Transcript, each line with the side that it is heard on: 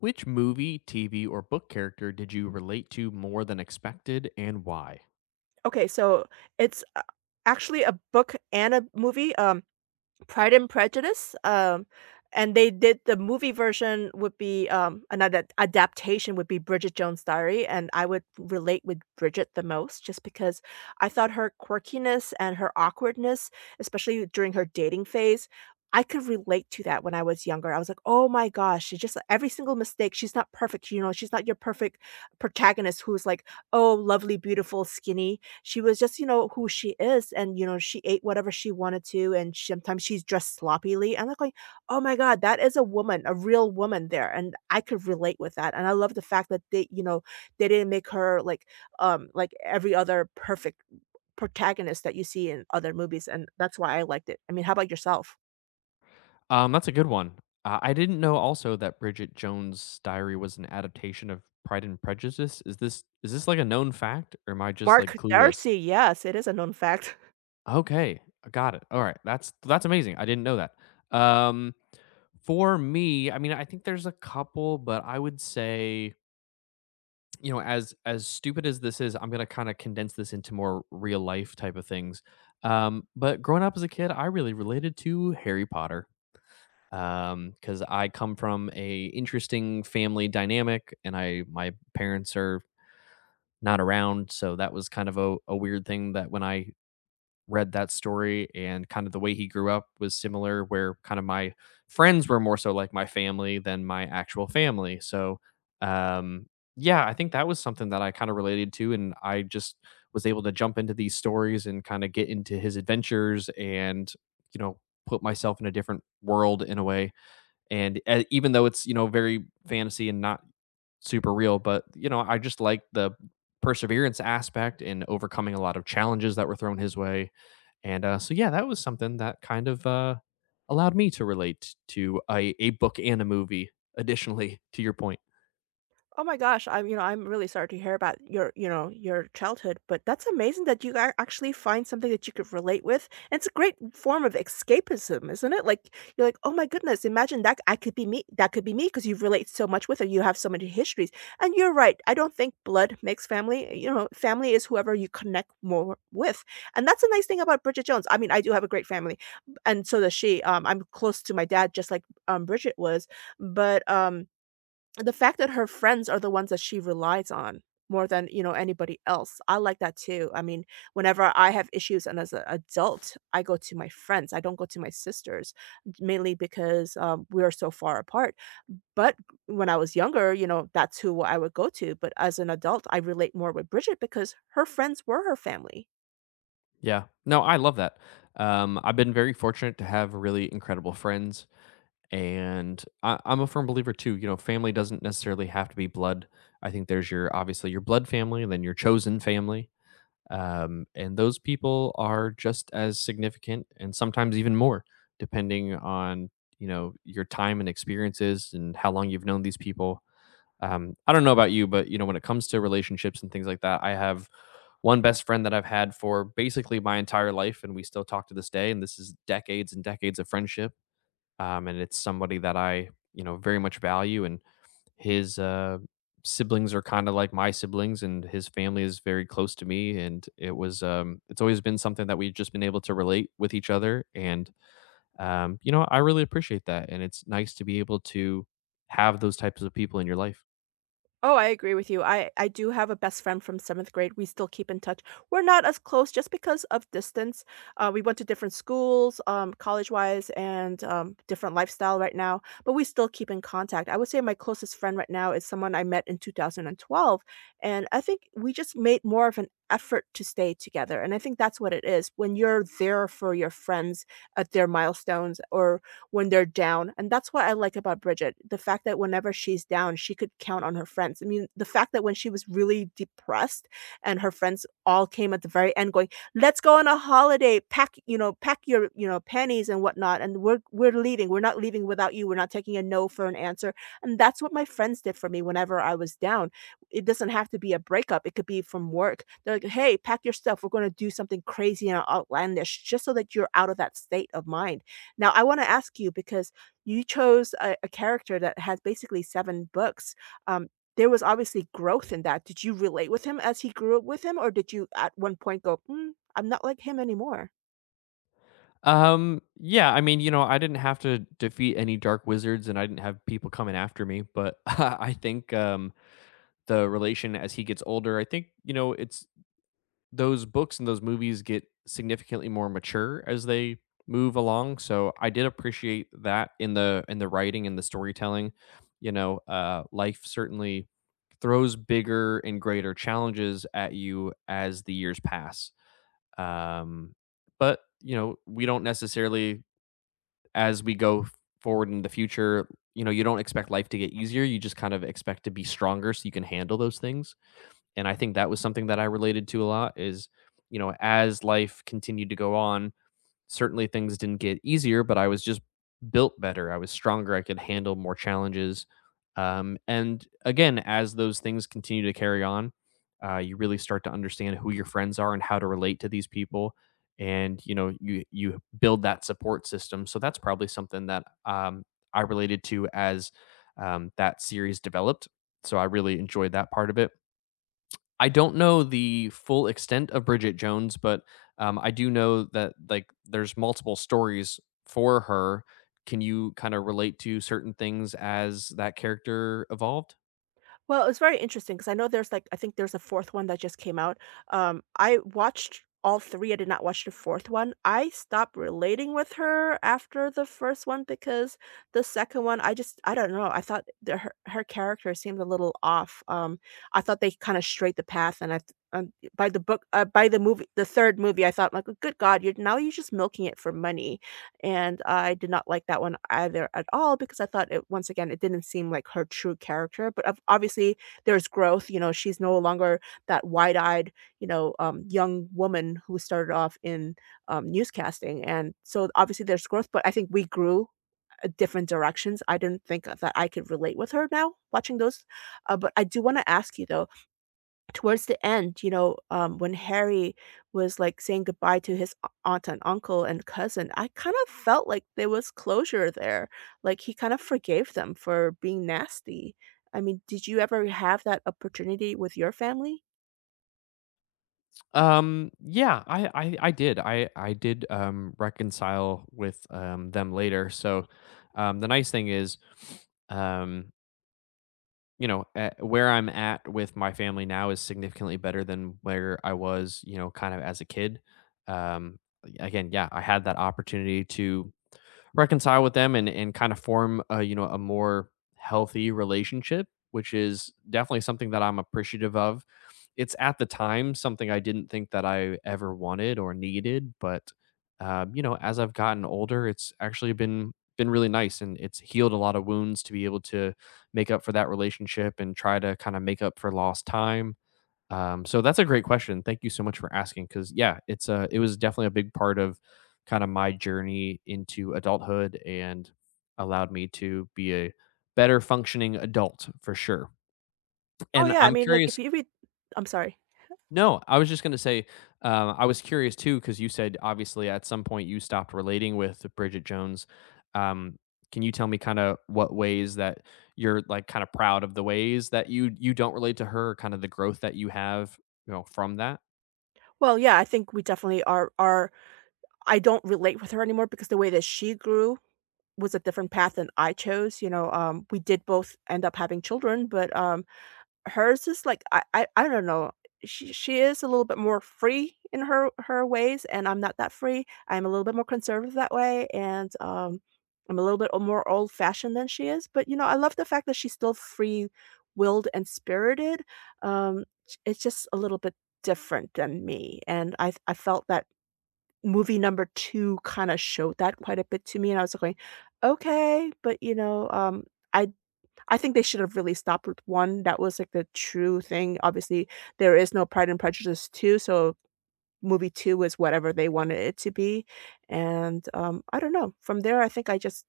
left: Which movie, TV, or book character did you relate to more than expected and why?
right: Okay, so it's a actually a book and a movie, Pride and Prejudice, and they did the movie version would be, another adaptation would be Bridget Jones's Diary, and I would relate with Bridget the most just because I thought her quirkiness and her awkwardness, especially during her dating phase, I could relate to that when I was younger. I was like, "Oh my gosh, she just every single mistake, she's not perfect, you know, she's not your perfect protagonist who's like oh lovely, beautiful, skinny.' She was just, you know, who she is and, you know, she ate whatever she wanted to and she, sometimes she's dressed sloppily. And I'm like going, "Oh my god, that is a woman, a real woman there." And I could relate with that. And I love the fact that they, you know, they didn't make her like like every other perfect protagonist that you see in other movies and that's why I liked it. I mean, how about yourself?
left: That's a good one. I didn't know also that Bridget Jones' Diary was an adaptation of Pride and Prejudice. Is this like a known fact, or am I just
right: Mark
left: like clueless?
right: Darcy, yes, it is a known fact.
left: Okay, I got it. All right. That's amazing. I didn't know that. Um for me, I mean, I think there's a couple, but I would say, you know, as stupid as this is, I'm gonna kind of condense this into more real life type of things. But growing up as a kid, I really related to Harry Potter because I come from a interesting family dynamic and I my parents are not around, so that was kind of a weird thing that when I read that story and kind of the way he grew up was similar, where kind of my friends were more so like my family than my actual family. So um yeah, I think that was something that I kind of related to, and I just was able to jump into these stories and kind of get into his adventures and, you know, put myself in a different world in a way. And even though it's, you know, very fantasy and not super real, but you know, I just like the perseverance aspect in overcoming a lot of challenges that were thrown his way. And yeah, that was something that kind of allowed me to relate to a book and a movie. Additionally, to your point,
right: Oh my gosh, I'm, you know, I'm really sorry to hear about your, you know, your childhood, but that's amazing that you actually find something that you could relate with. And it's a great form of escapism, isn't it? Like you're like, "Oh my goodness, imagine that I could be me. That could be me because you relate so much with it. You have so many histories." And you're right. I don't think blood makes family. You know, family is whoever you connect more with. And that's a nice thing about Bridget Jones. I mean, I do have a great family, and so does she. I'm close to my dad just like Bridget was, but the fact that her friends are the ones that she relies on more than, you know, anybody else, I like that too. I mean, whenever I have issues and as an adult, I go to my friends. I don't go to my sisters, mainly because we are so far apart. But when I was younger, you know, that's who I would go to. But as an adult, I relate more with Bridget because her friends were her family.
left: yeah, no, I love that. I've been very fortunate to have really incredible friends, and I'm a firm believer too. You know, family doesn't necessarily have to be blood. I think there's your obviously your blood family, and then your chosen family. And those people are just as significant and sometimes even more, depending on, you know, your time and experiences and how long you've known these people. I don't know about you, but, you know, when it comes to relationships and things like that, I have one best friend that I've had for basically my entire life, and we still talk to this day. And this is decades and decades of friendship. And it's somebody that you know, very much value, and his siblings are kind of like my siblings, and his family is very close to me. And it was, it's always been something that we've just been able to relate with each other. And, you know, I really appreciate that. And it's nice to be able to have those types of people in your life.
right: Oh, I agree with you. I do have a best friend from 7th grade. We still keep in touch. We're not as close just because of distance. We went to different schools, college-wise and, different lifestyle right now, but we still keep in contact. I would say my closest friend right now is someone I met in 2012, and I think we just made more of an effort to stay together, and I think that's what it is. When you're there for your friends at their milestones or when they're down, and that's what I like about Bridget, the fact that whenever she's down, she could count on her friends. I mean, the fact that when she was really depressed and her friends all came at the very end going, "Let's go on a holiday, pack, you know, pack your, you know, panties and whatnot, and we're leaving. We're not leaving without you. We're not taking a no for an answer." And that's what my friends did for me whenever I was down. It doesn't have to be a breakup, it could be from work. They're like, "Hey, pack your stuff. We're gonna do something crazy and outlandish just so that you're out of that state of mind." Now, I wanna ask you because you chose a character that has basically 7 books, um, there was obviously growth in that. Did you relate with him as he grew up with him, or did you at one point go, "Mm, I'm not like him anymore?"
left: Yeah, I mean, you know, I didn't have to defeat any dark wizards and I didn't have people coming after me, but I think, the relation as he gets older, I think, you know, it's those books and those movies get significantly more mature as they move along. So I did appreciate that in the writing and the storytelling. You know, life certainly throws bigger and greater challenges at you as the years pass. Um, but you know, we don't necessarily as we go forward in the future. You know, you don't expect life to get easier. You just kind of expect to be stronger so you can handle those things. And I think that was something that I related to a lot is, you know, as life continued to go on, certainly things didn't get easier, but I was just built better. I was stronger. I could handle more challenges. And again, as those things continue to carry on, you really start to understand who your friends are and how to relate to these people. And you know, you build that support system. So that's probably something that I related to as that series developed. So I really enjoyed that part of it. I don't know the full extent of Bridget Jones, but, I do know that, like, there's multiple stories for her. Can you kinda relate to certain things as that character evolved?
right: Well, it's very interesting because I know there's like I think there's a fourth one that just came out. I watched all three. I did not watch the fourth one. I stopped relating with her after the first one because the second one, I just I don't know. I thought the, her character seemed a little off. I thought they kind of straight the path, and by the book by the movie the third movie, I thought like, good God, you're now you're just milking it for money and I did not like that one either at all because I thought it once again, it didn't seem like her true character, but of obviously there's growth, you know, she's no longer that wide-eyed, you know, young woman who started off in, newscasting, and so obviously there's growth, but I think we grew, different directions. I didn't think that I could relate with her now watching those, but I do wanna ask you though, towards the end, you know, when Harry was like saying goodbye to his aunt and uncle and cousin, I kind of felt like there was closure there. Like he kind of forgave them for being nasty. I mean, did you ever have that opportunity with your family?
left: Yeah, I did, reconcile with, them later. So, the nice thing is, um you know, at where I'm at with my family now is significantly better than where I was, you know, kind of as a kid. Um, Again, yeah, I had that opportunity to reconcile with them and kind of form a, you know, a more healthy relationship, which is definitely something that I'm appreciative of. It's at the time something I didn't think that I ever wanted or needed, but you know, as I've gotten older, it's actually been really nice, and it's healed a lot of wounds to be able to make up for that relationship and try to kind of make up for lost time. So that's a great question. Thank you so much for asking. Cause yeah, it's a, it was definitely a big part of kind of my journey into adulthood and allowed me to be a better functioning adult for sure.
right: Oh
left: And
right: yeah, I
left: I'm
right: mean, like if
left: curious.
right: you read, I'm sorry.
left: No, I was just going to say, I was curious too, cause you said obviously at some point you stopped relating with Bridget Jones. Um, can you tell me kind of what ways that you're like kind of proud of the ways that you don't relate to her, kind of the growth that you have, you know, from that?
right: Well, yeah, I think we definitely are. Are I don't relate with her anymore because the way that she grew was a different path than I chose. You know, we did both end up having children, but hers is like I don't know. She is a little bit more free in her ways, and I'm not that free. I'm a little bit more conservative that way, and, I'm a little bit o more old-fashioned than she is, but, you know, I love the fact that she's still free-willed and spirited. J it's just a little bit different than me, and I felt that movie number 2 kinda showed that quite a bit to me, and I was like going, "Okay," but, you know, I I think they should have really stopped with 1 that was, like, the true thing. Obviously, there is no Pride and Prejudice 2, so movie 2 is whatever they wanted it to be, and, I don't know. From there, I think I just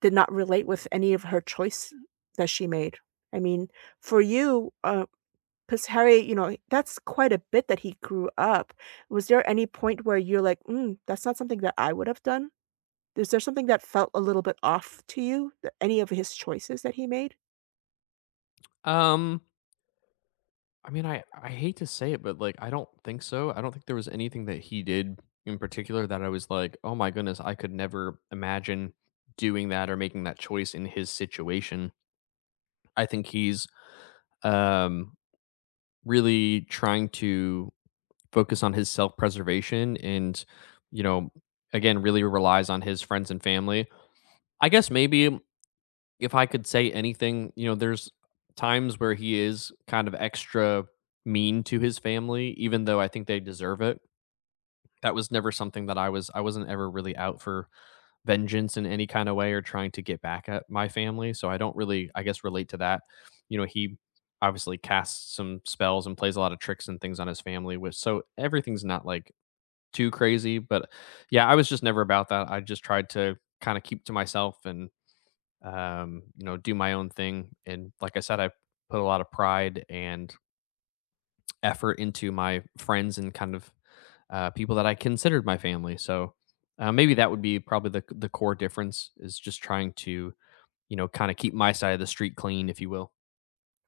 right: did not relate with any of her choice that she made. I mean, for you, because Harry, you know, that's quite a bit that he grew up. Was there any point where you're like, "Mm, that's not something that I would have done?" Is there something that felt a little bit off to you, th any of his choices that he made?
left: Um, I mean, I hate to say it, but, like, I don't think so. I don't think there was anything that he did in particular that I was like, "Oh my goodness, I could never imagine doing that or making that choice in his situation." I think he's, um, really trying to focus on his self-preservation and, you know, again, really relies on his friends and family. I guess maybe, if I could say anything, you know, there's times where he is kind of extra mean to his family, even though I think they deserve it. That was never something that I wasn't ever really out for vengeance in any kind of way, or trying to get back at my family. So I don't really, I guess, relate to that. You know, he obviously casts some spells and plays a lot of tricks and things on his family, which so everything's not like too crazy. But yeah, I was just never about that. I just tried to kind of keep to myself and you know, do my own thing. And like I said, I put a lot of pride and effort into my friends, and kind of people that I considered my family. So maybe that would be probably the core difference is just trying to, you know, kind of keep my side of the street clean, if you will.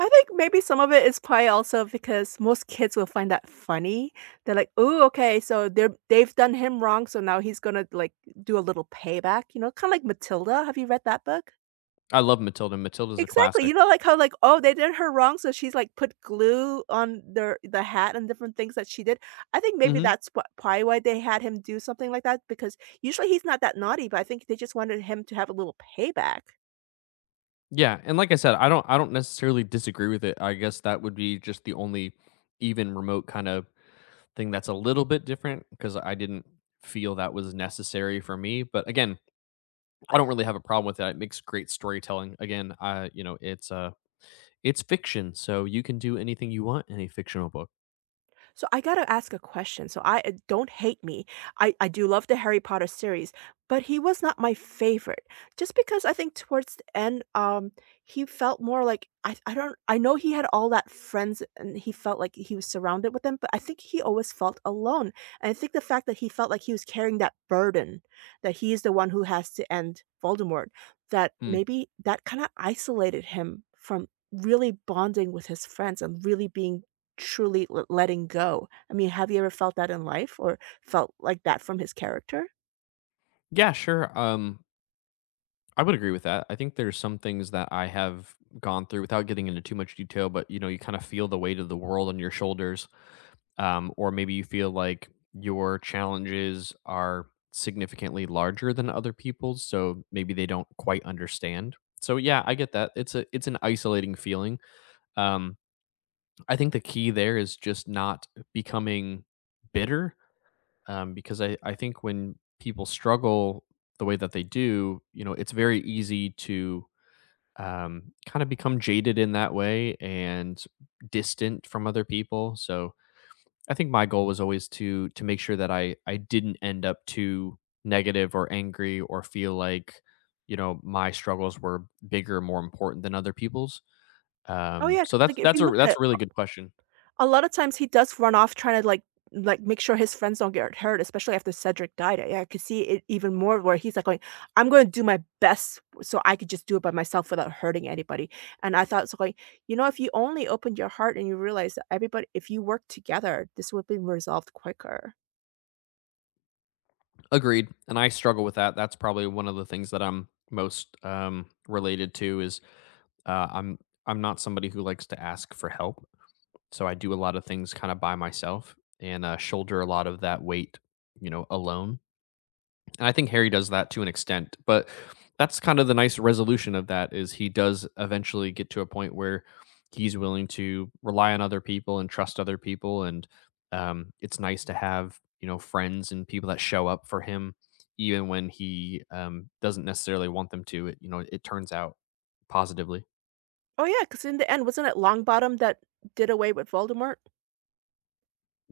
right: I think maybe some of it is probably also because most kids will find that funny. They're like, "Oh, okay, so they're they've done him wrong, so now he's gonna, like, do a little payback," you know, kinda like Matilda, have you read that book?
left: I love Matilda. Matilda's a
right: Exactly,
left: classic.
right: you know, like, how, like, "Oh, they did her wrong, so she's, like, put glue on their the hat and different things that she did." I think maybe
left: hmm
right: that's wh probably why they had him do something like that because usually he's not that naughty, but I think they just wanted him to have a little payback.
left: Yeah, and like I said, I don't necessarily disagree with it. I guess that would be just the only even remote kind of thing that's a little bit different, because I didn't feel that was necessary for me. But again, I don't really have a problem with that. It makes great storytelling. Again, I, you know, it's fiction, so you can do anything you want in a fictional book.
right: So I gotta ask a question. So I don't hate me. I do love the Harry Potter series, but he was not my favorite. Just because I think towards the end, he felt more like I don't I know he had all that friends and he felt like he was surrounded with them, but I think he always felt alone. And I think the fact that he felt like he was carrying that burden, that he is the one who has to end Voldemort, that
left: Hmm.
right: maybe that kind of isolated him from really bonding with his friends and really being truly l letting go. I mean, have you ever felt that in life or felt like that from his character?
left: Yeah, sure. I would agree with that. I think there's some things that I have gone through without getting into too much detail, but you know, you kind of feel the weight of the world on your shoulders. Or maybe you feel like your challenges are significantly larger than other people's, so maybe they don't quite understand. So yeah, I get that. It's an isolating feeling. Um, I think the key there is just not becoming bitter, because I think when people struggle the way that they do, you know, it's very easy to kind of become jaded in that way and distant from other people. So I think my goal was always to make sure that I didn't end up too negative or angry, or feel like, you know, my struggles were bigger, more important than other people's.
right: Oh, yeah,
left: So
right: 'cause,
left: that's
right: like, if
left: that's
right: you
left: a
right: look
left: that's
right: at
left: a really good question.
right: a lot of times he does run off trying to like make sure his friends don't get hurt, especially after Cedric died. I could see it even more where he's like going, I'm gonna do my best so I could just do it by myself without hurting anybody. And I thought so going, you know, if you only opened your heart and you realize that everybody if you work together, this would be resolved quicker.
left: Agreed. And I struggle with that. That's probably one of the things that I'm most related to is I'm not somebody who likes to ask for help. So I do a lot of things kind of by myself, and shoulder a lot of that weight, you know, alone. And I think Harry does that to an extent, but that's kind of the nice resolution of that, is he does eventually get to a point where he's willing to rely on other people and trust other people. And it's nice to have, you know, friends and people that show up for him, even when he doesn't necessarily want them to. It, you know, it turns out positively.
right: Oh yeah, because in the end, wasn't it Longbottom that did away with Voldemort?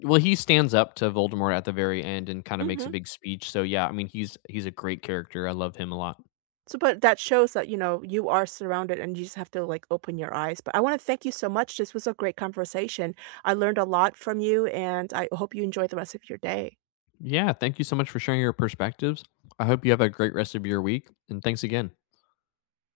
left: Well, he stands up to Voldemort at the very end and kind of makes
right: Hmm.
left: a big speech. So yeah, I mean, he's a great character. I love him a lot.
right: So, but that shows that, you know, you are surrounded and you just have to like open your eyes. But I want to thank you so much. This was a great conversation. I learned a lot from you and I hope you enjoy the rest of your day.
left: Yeah, thank you so much for sharing your perspectives. I hope you have a great rest of your week, and thanks again.